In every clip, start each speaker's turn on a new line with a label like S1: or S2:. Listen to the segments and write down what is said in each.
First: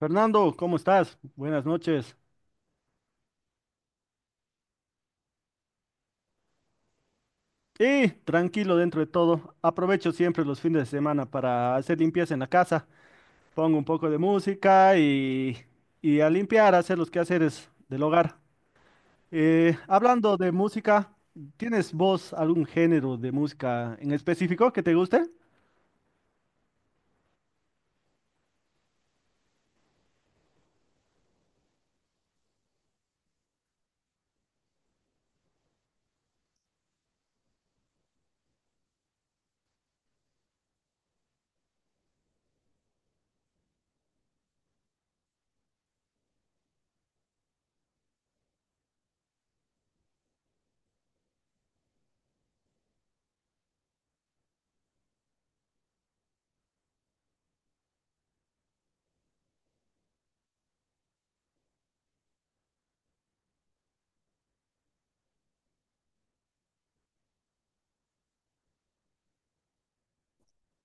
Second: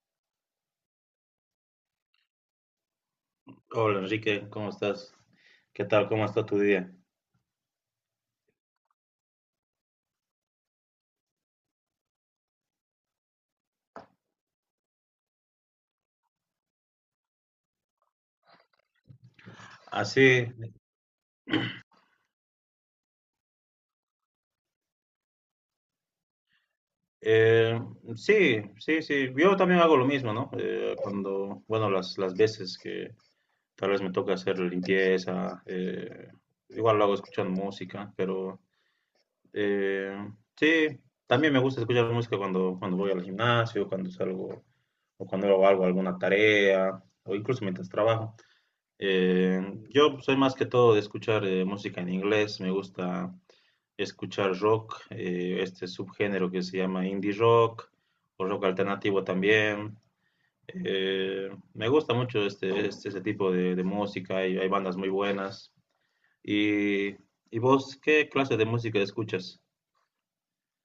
S1: Fernando, ¿cómo estás? Buenas noches.
S2: Hola Enrique, ¿cómo estás? ¿Qué tal? ¿Cómo está tu día?
S1: Y tranquilo dentro de todo. Aprovecho siempre los fines de semana para hacer limpieza en la casa. Pongo un poco de música y a limpiar, a hacer los quehaceres del hogar. Hablando
S2: Así,
S1: de música, ¿tienes vos algún género de música en específico que te guste?
S2: eh, sí, sí, sí. Yo también hago lo mismo, ¿no? Cuando, bueno, las veces que tal vez me toca hacer limpieza, igual lo hago escuchando música, pero eh, sí, también me gusta escuchar música cuando, cuando voy al gimnasio, cuando salgo o cuando hago algo, alguna tarea, o incluso mientras trabajo. Eh, yo soy más que todo de escuchar música en inglés, me gusta escuchar rock, este subgénero que se llama indie rock o rock alternativo también. Me gusta mucho este tipo de música y hay bandas muy buenas. ¿Y, y vos qué clase de música escuchas?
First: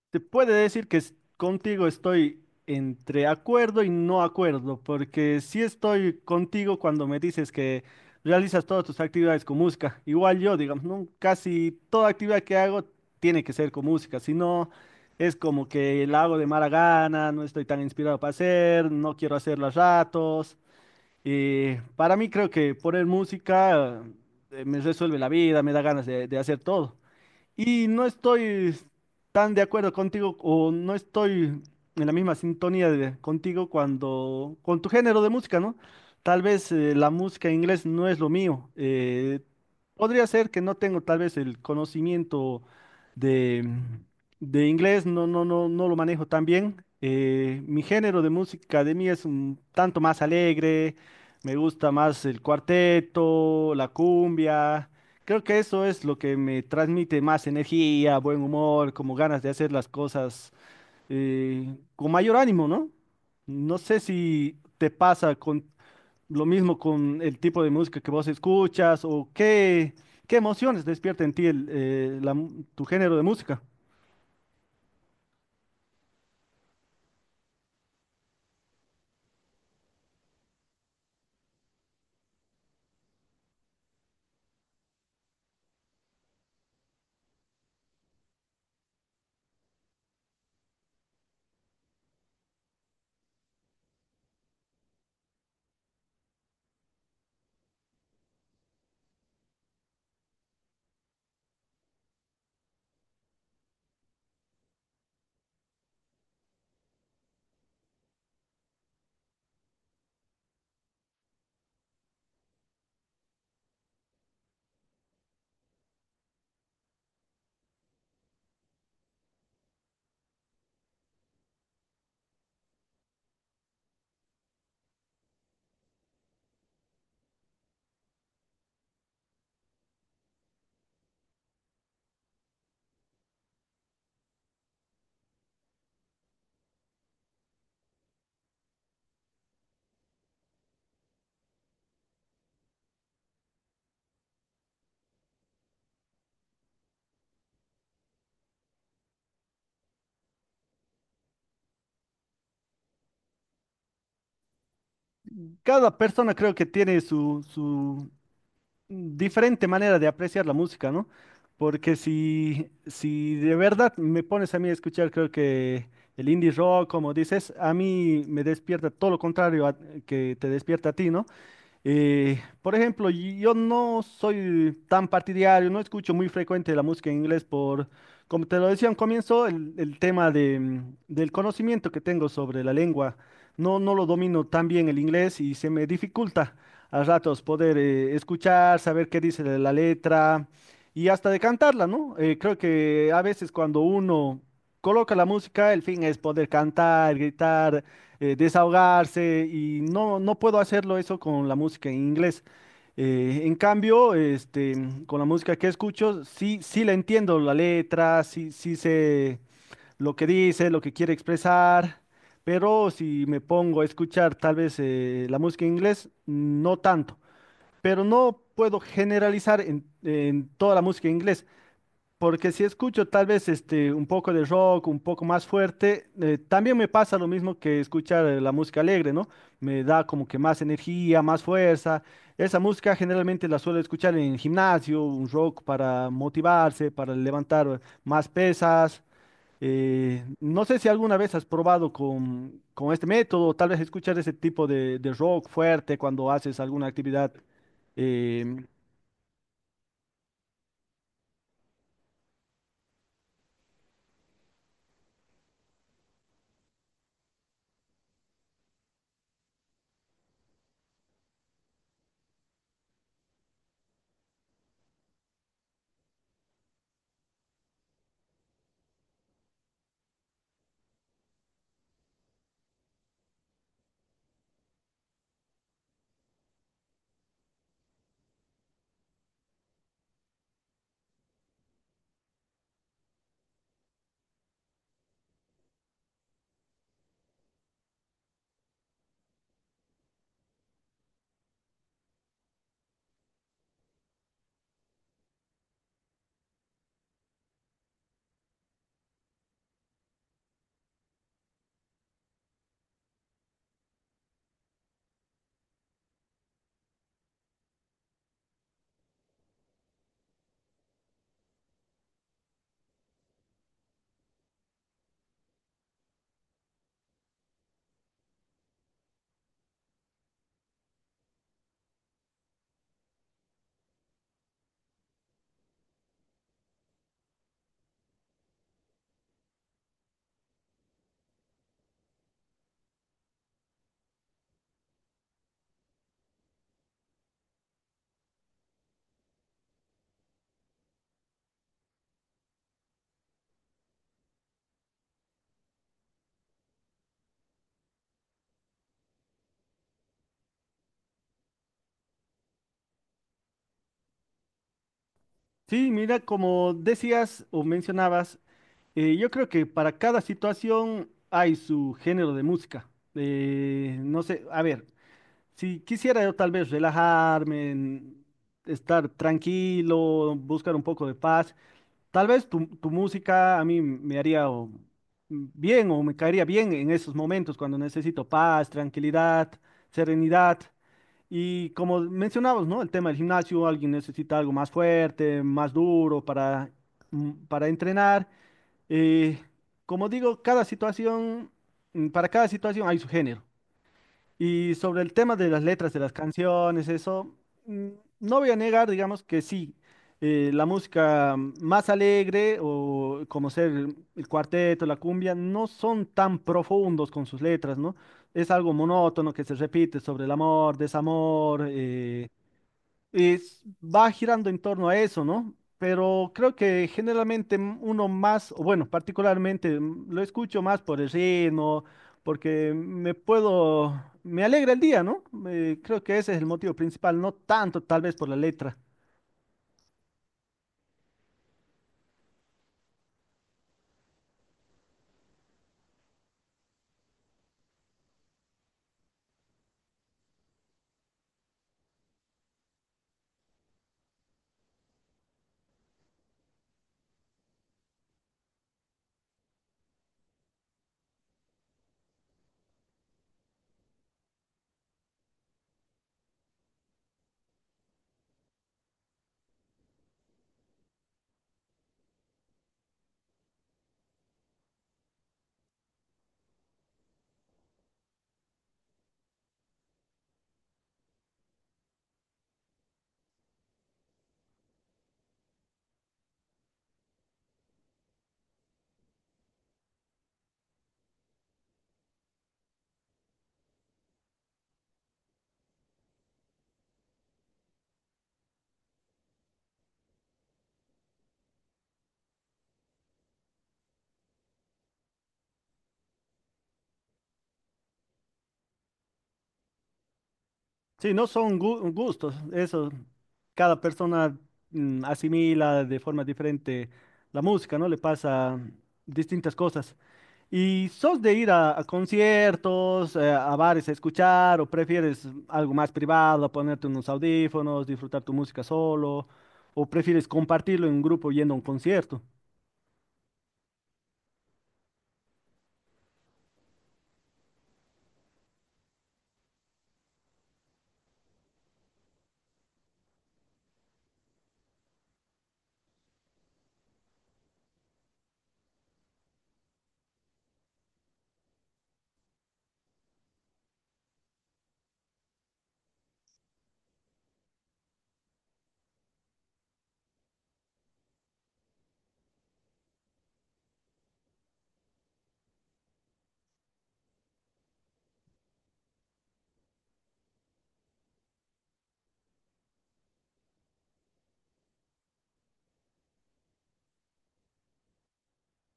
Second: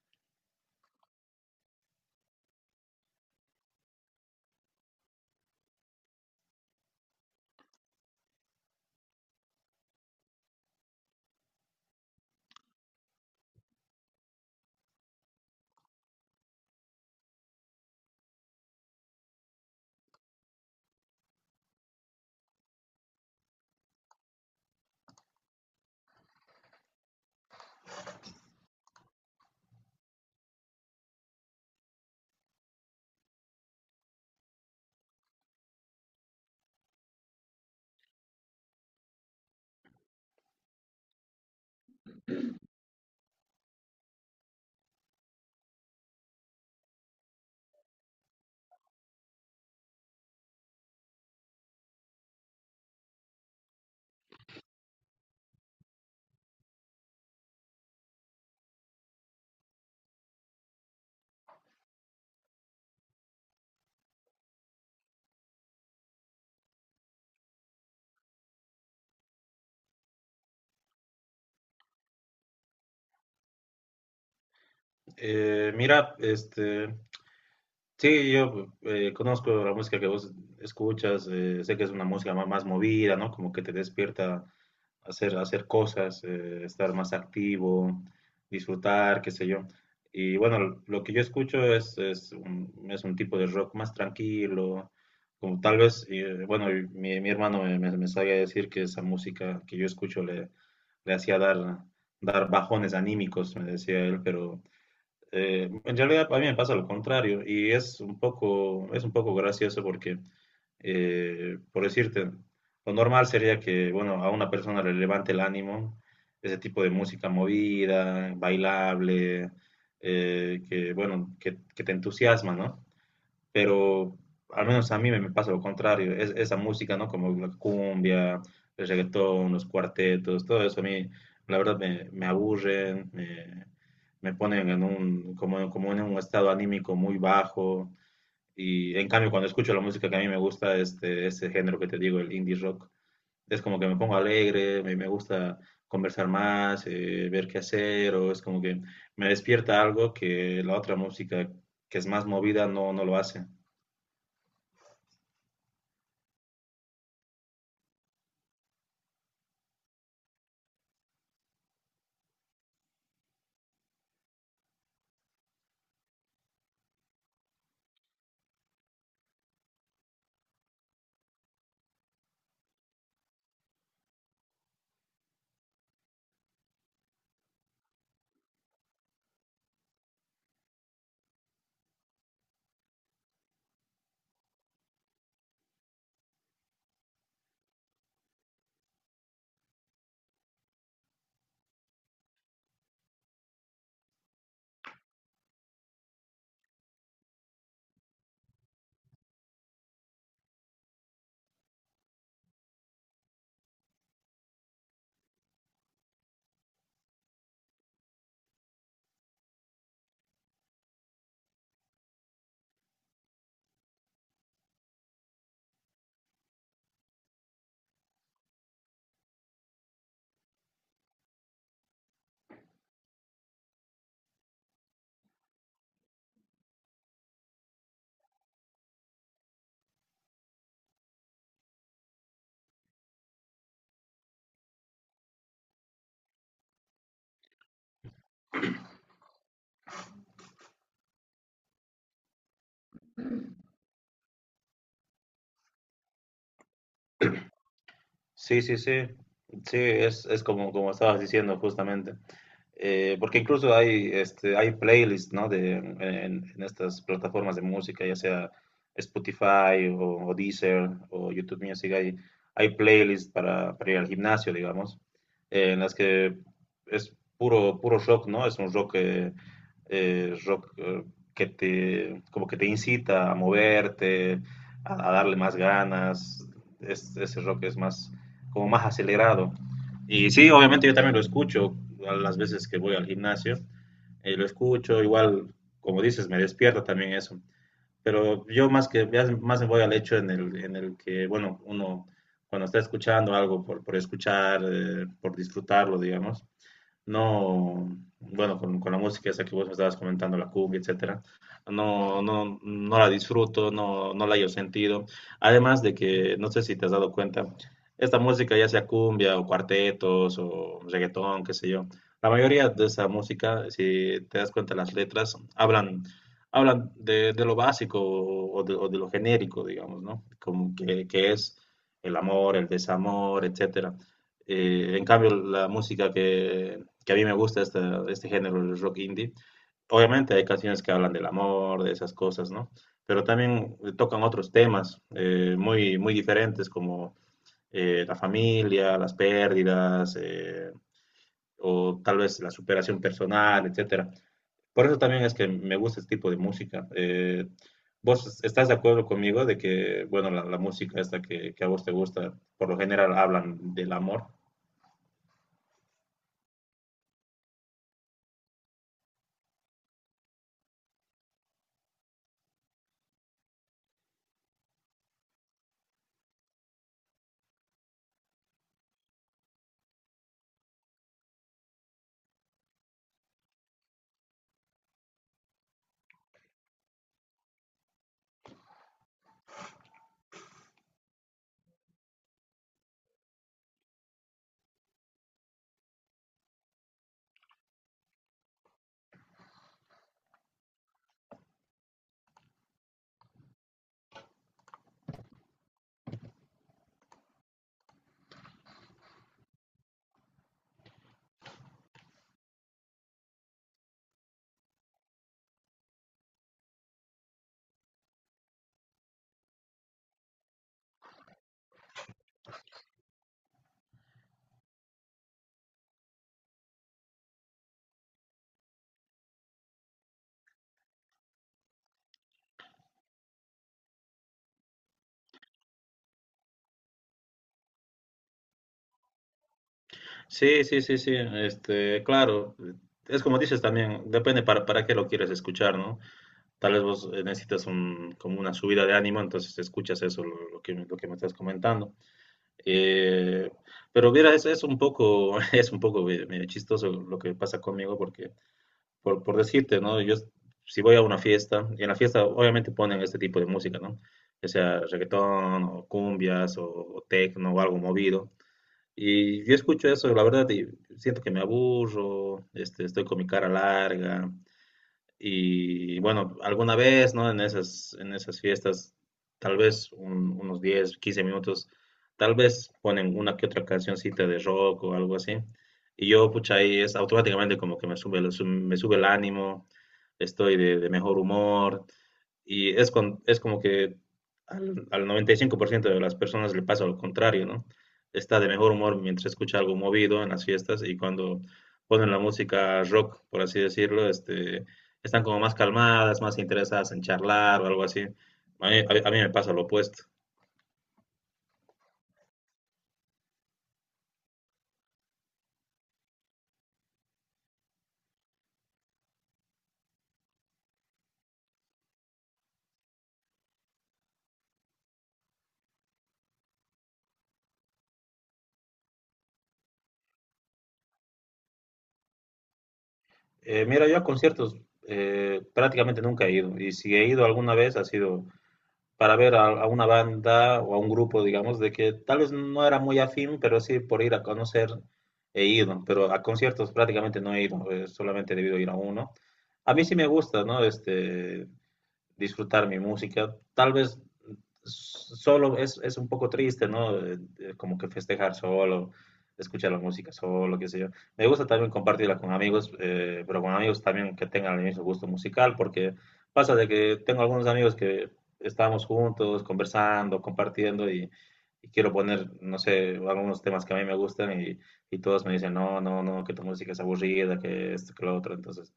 S1: Te puede decir que contigo estoy entre acuerdo y no acuerdo, porque sí estoy contigo cuando me dices que realizas todas tus actividades con música. Igual yo, digamos, ¿no? Casi toda actividad que hago tiene que ser con música, si no es como que la hago de mala gana, no estoy tan inspirado para hacer, no quiero hacerla a ratos. Y para mí creo que poner música me resuelve la vida, me da ganas de hacer todo. Y no estoy tan de acuerdo contigo o no estoy en la misma sintonía contigo cuando con tu género de música, ¿no? Tal vez la música en inglés no es lo mío. Podría ser que no tengo tal vez el conocimiento de, de inglés, no, no, no, no lo manejo tan bien. Mi género de música de mí es un tanto más alegre, me gusta más el cuarteto, la cumbia. Creo que eso es lo que me transmite más energía, buen humor, como ganas de hacer las cosas con mayor ánimo, ¿no? No sé si te pasa con lo mismo con el tipo de música que vos escuchas o qué, qué emociones despierta en ti el, la tu género de música.
S2: Mira, este, sí, yo conozco la música que vos escuchas, sé que es una música más movida, ¿no? Como que te despierta hacer cosas, estar más activo, disfrutar, qué sé yo. Y bueno, lo que yo escucho es un tipo de rock más tranquilo, como tal vez, bueno, y mi hermano me sabía decir que esa música que yo escucho le hacía dar bajones anímicos, me decía él, pero en realidad a mí me pasa lo contrario y es un poco gracioso porque, por decirte, lo normal sería que, bueno, a una persona le levante el ánimo ese tipo de música movida, bailable, que, bueno, que te entusiasma, ¿no? Pero al menos a mí me pasa lo contrario, esa música, ¿no? Como la cumbia, el reggaetón, los cuartetos, todo eso a mí, la verdad, me aburren, me ponen como en un estado anímico muy bajo. Y en cambio, cuando escucho la música que a mí me gusta, este, ese género que te digo, el indie rock, es como que me pongo alegre, me gusta conversar más, ver qué hacer, o es como que me despierta algo que la otra música que es más movida no lo hace.
S1: Cada persona creo que tiene su diferente manera de apreciar la música, ¿no? Porque si de verdad me pones a mí a escuchar, creo que el indie rock, como dices, a mí me despierta todo lo contrario que te despierta a ti, ¿no? Por ejemplo, yo no soy tan partidario, no escucho muy frecuente la música en inglés por, como te lo decía al comienzo, el tema del conocimiento que tengo sobre la lengua. No, no lo domino tan bien el inglés y se me dificulta a ratos poder escuchar, saber qué dice la letra y hasta de cantarla, ¿no? Creo que a veces cuando uno coloca la música, el fin es poder cantar, gritar, desahogarse y no, no puedo hacerlo eso con la música en inglés. Eh, en cambio, este, con la música que escucho, sí, sí la entiendo la letra, sí, sí sé lo que dice, lo que quiere expresar, pero si me pongo a escuchar tal vez la música en inglés, no tanto. Pero no puedo generalizar en toda la música en inglés. Porque si escucho tal vez este un poco de rock, un poco más fuerte, también me pasa lo mismo que escuchar la música alegre, ¿no? Me da como que más energía, más fuerza. Esa música generalmente la suelo escuchar en el gimnasio, un rock para motivarse, para levantar más pesas. No sé si alguna vez has probado con este método, tal vez escuchar ese tipo de rock fuerte cuando haces alguna actividad.
S2: Sí,
S1: Em,
S2: sí, sí. Sí, es como, estabas diciendo justamente. Porque incluso este, hay playlists, ¿no? en estas plataformas de música, ya sea Spotify o Deezer o YouTube Music, hay playlists para ir al gimnasio, digamos, en las que es puro, puro rock, ¿no? Es un rock, como que te incita a moverte, a darle más ganas. Ese rock es más como más acelerado. Y sí, obviamente yo también lo escucho a las veces que voy al gimnasio, lo escucho, igual, como dices, me despierta también eso. Pero yo más que más me voy al hecho en el que, bueno, uno cuando está escuchando algo por escuchar, por disfrutarlo, digamos, no, bueno, con la música esa que vos me estabas comentando, la cumbia, etcétera, no, no, no la disfruto, no, no la hallo sentido. Además de que, no sé si te has dado cuenta, esta música, ya sea cumbia o cuartetos o reggaetón, qué sé yo, la mayoría de esa música, si te das cuenta, las letras hablan de lo básico o de lo genérico, digamos, ¿no? Como que es el amor, el desamor, etcétera. En cambio, la música que a mí me gusta este, este género, el rock indie. Obviamente hay canciones que hablan del amor, de esas cosas, ¿no? Pero también tocan otros temas muy, muy diferentes como la familia, las pérdidas, o tal vez la superación personal, etcétera. Por eso también es que me gusta este tipo de música. ¿Vos estás de acuerdo conmigo de que, bueno, la música esta que a vos te gusta, por lo general hablan del amor?
S1: sí, mira, como decías o mencionabas. Yo creo que para cada situación hay su género de música. No sé, a ver, si quisiera yo tal vez relajarme, estar tranquilo, buscar un poco de paz, tal vez tu música a mí me haría bien o me caería bien en esos momentos cuando necesito paz, tranquilidad, serenidad. Y como mencionabas, ¿no? El tema del gimnasio, alguien necesita algo más fuerte, más duro para, para entrenar. Eh, Como digo, cada situación, para cada situación hay su género. Y sobre el tema de las letras de las canciones, eso, mm, no voy a negar, digamos que sí, la música más alegre o como ser el cuarteto, la cumbia, no son tan profundos con sus letras, ¿no? Es algo monótono que se repite sobre el amor, desamor, va girando en torno a eso, ¿no? Pero creo que generalmente uno más, o bueno, particularmente lo escucho más por el ritmo, porque me puedo, me alegra el día, ¿no? Creo que ese es el motivo principal, no tanto tal vez por la letra.
S2: Sí, sí, sí, sí, este, claro, es como dices también, depende para qué lo quieres escuchar, ¿no? Tal vez vos necesitas como una subida de ánimo, entonces escuchas eso, lo que me estás comentando. Eh, pero mira, es un poco, es un poco medio chistoso lo que pasa conmigo, porque, por decirte, ¿no? Yo, si voy a una fiesta, y en la fiesta obviamente ponen este tipo de música, ¿no? Ya sea reggaetón, o cumbias, o tecno, o algo movido. Y yo escucho eso, la verdad, y siento que me aburro, este, estoy con mi cara larga. Y bueno, alguna vez, ¿no? En esas fiestas, tal vez unos 10 15 minutos, tal vez ponen una que otra cancioncita de rock o algo así. Y yo, pucha, ahí es automáticamente como que me sube, me sube el ánimo, estoy de mejor humor. Y es como que al 95% de las personas le pasa lo contrario, ¿no? Está de mejor humor mientras escucha algo movido en las fiestas y cuando ponen la música rock, por así decirlo, este, están como más calmadas, más interesadas en charlar o algo así. A mí me pasa lo opuesto.
S1: Sí, no son gustos, eso cada persona asimila de forma diferente la música, ¿no? Le pasa distintas cosas. ¿Y sos de ir a conciertos, a bares a escuchar o prefieres algo más privado, ponerte unos audífonos, disfrutar tu música solo o prefieres compartirlo en un grupo yendo a un concierto?
S2: Mira, yo a conciertos prácticamente nunca he ido y si he ido alguna vez ha sido para ver a una banda o a un grupo, digamos, de que tal vez no era muy afín, pero sí por ir a conocer he ido, pero a conciertos prácticamente no he ido, solamente he debido ir a uno. A mí sí me gusta, ¿no? Este, disfrutar mi música. Tal vez solo es un poco triste, ¿no? Como que festejar solo, escuchar la música solo, qué sé yo. Me gusta también compartirla con amigos, pero con amigos también que tengan el mismo gusto musical, porque pasa de que tengo algunos amigos que estábamos juntos, conversando, compartiendo y quiero poner, no sé, algunos temas que a mí me gustan y todos me dicen, no, no, no, que tu música es aburrida, que esto, que lo otro. Entonces,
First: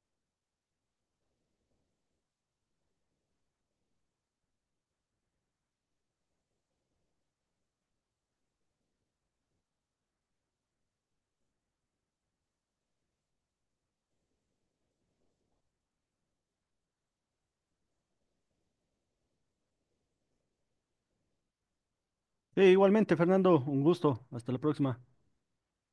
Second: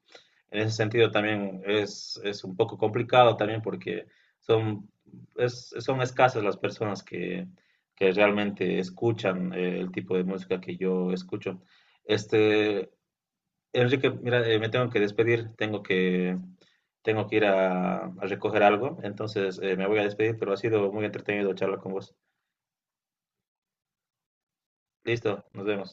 S2: en ese sentido también es un poco complicado también porque son, son escasas las personas que realmente escuchan el tipo de música que yo escucho. Este, Enrique, mira, me tengo que despedir, tengo que ir a recoger algo, entonces me voy a despedir, pero ha sido muy entretenido charlar con vos.
S1: Sí, igualmente, Fernando, un gusto. Hasta la próxima.
S2: Listo, nos vemos.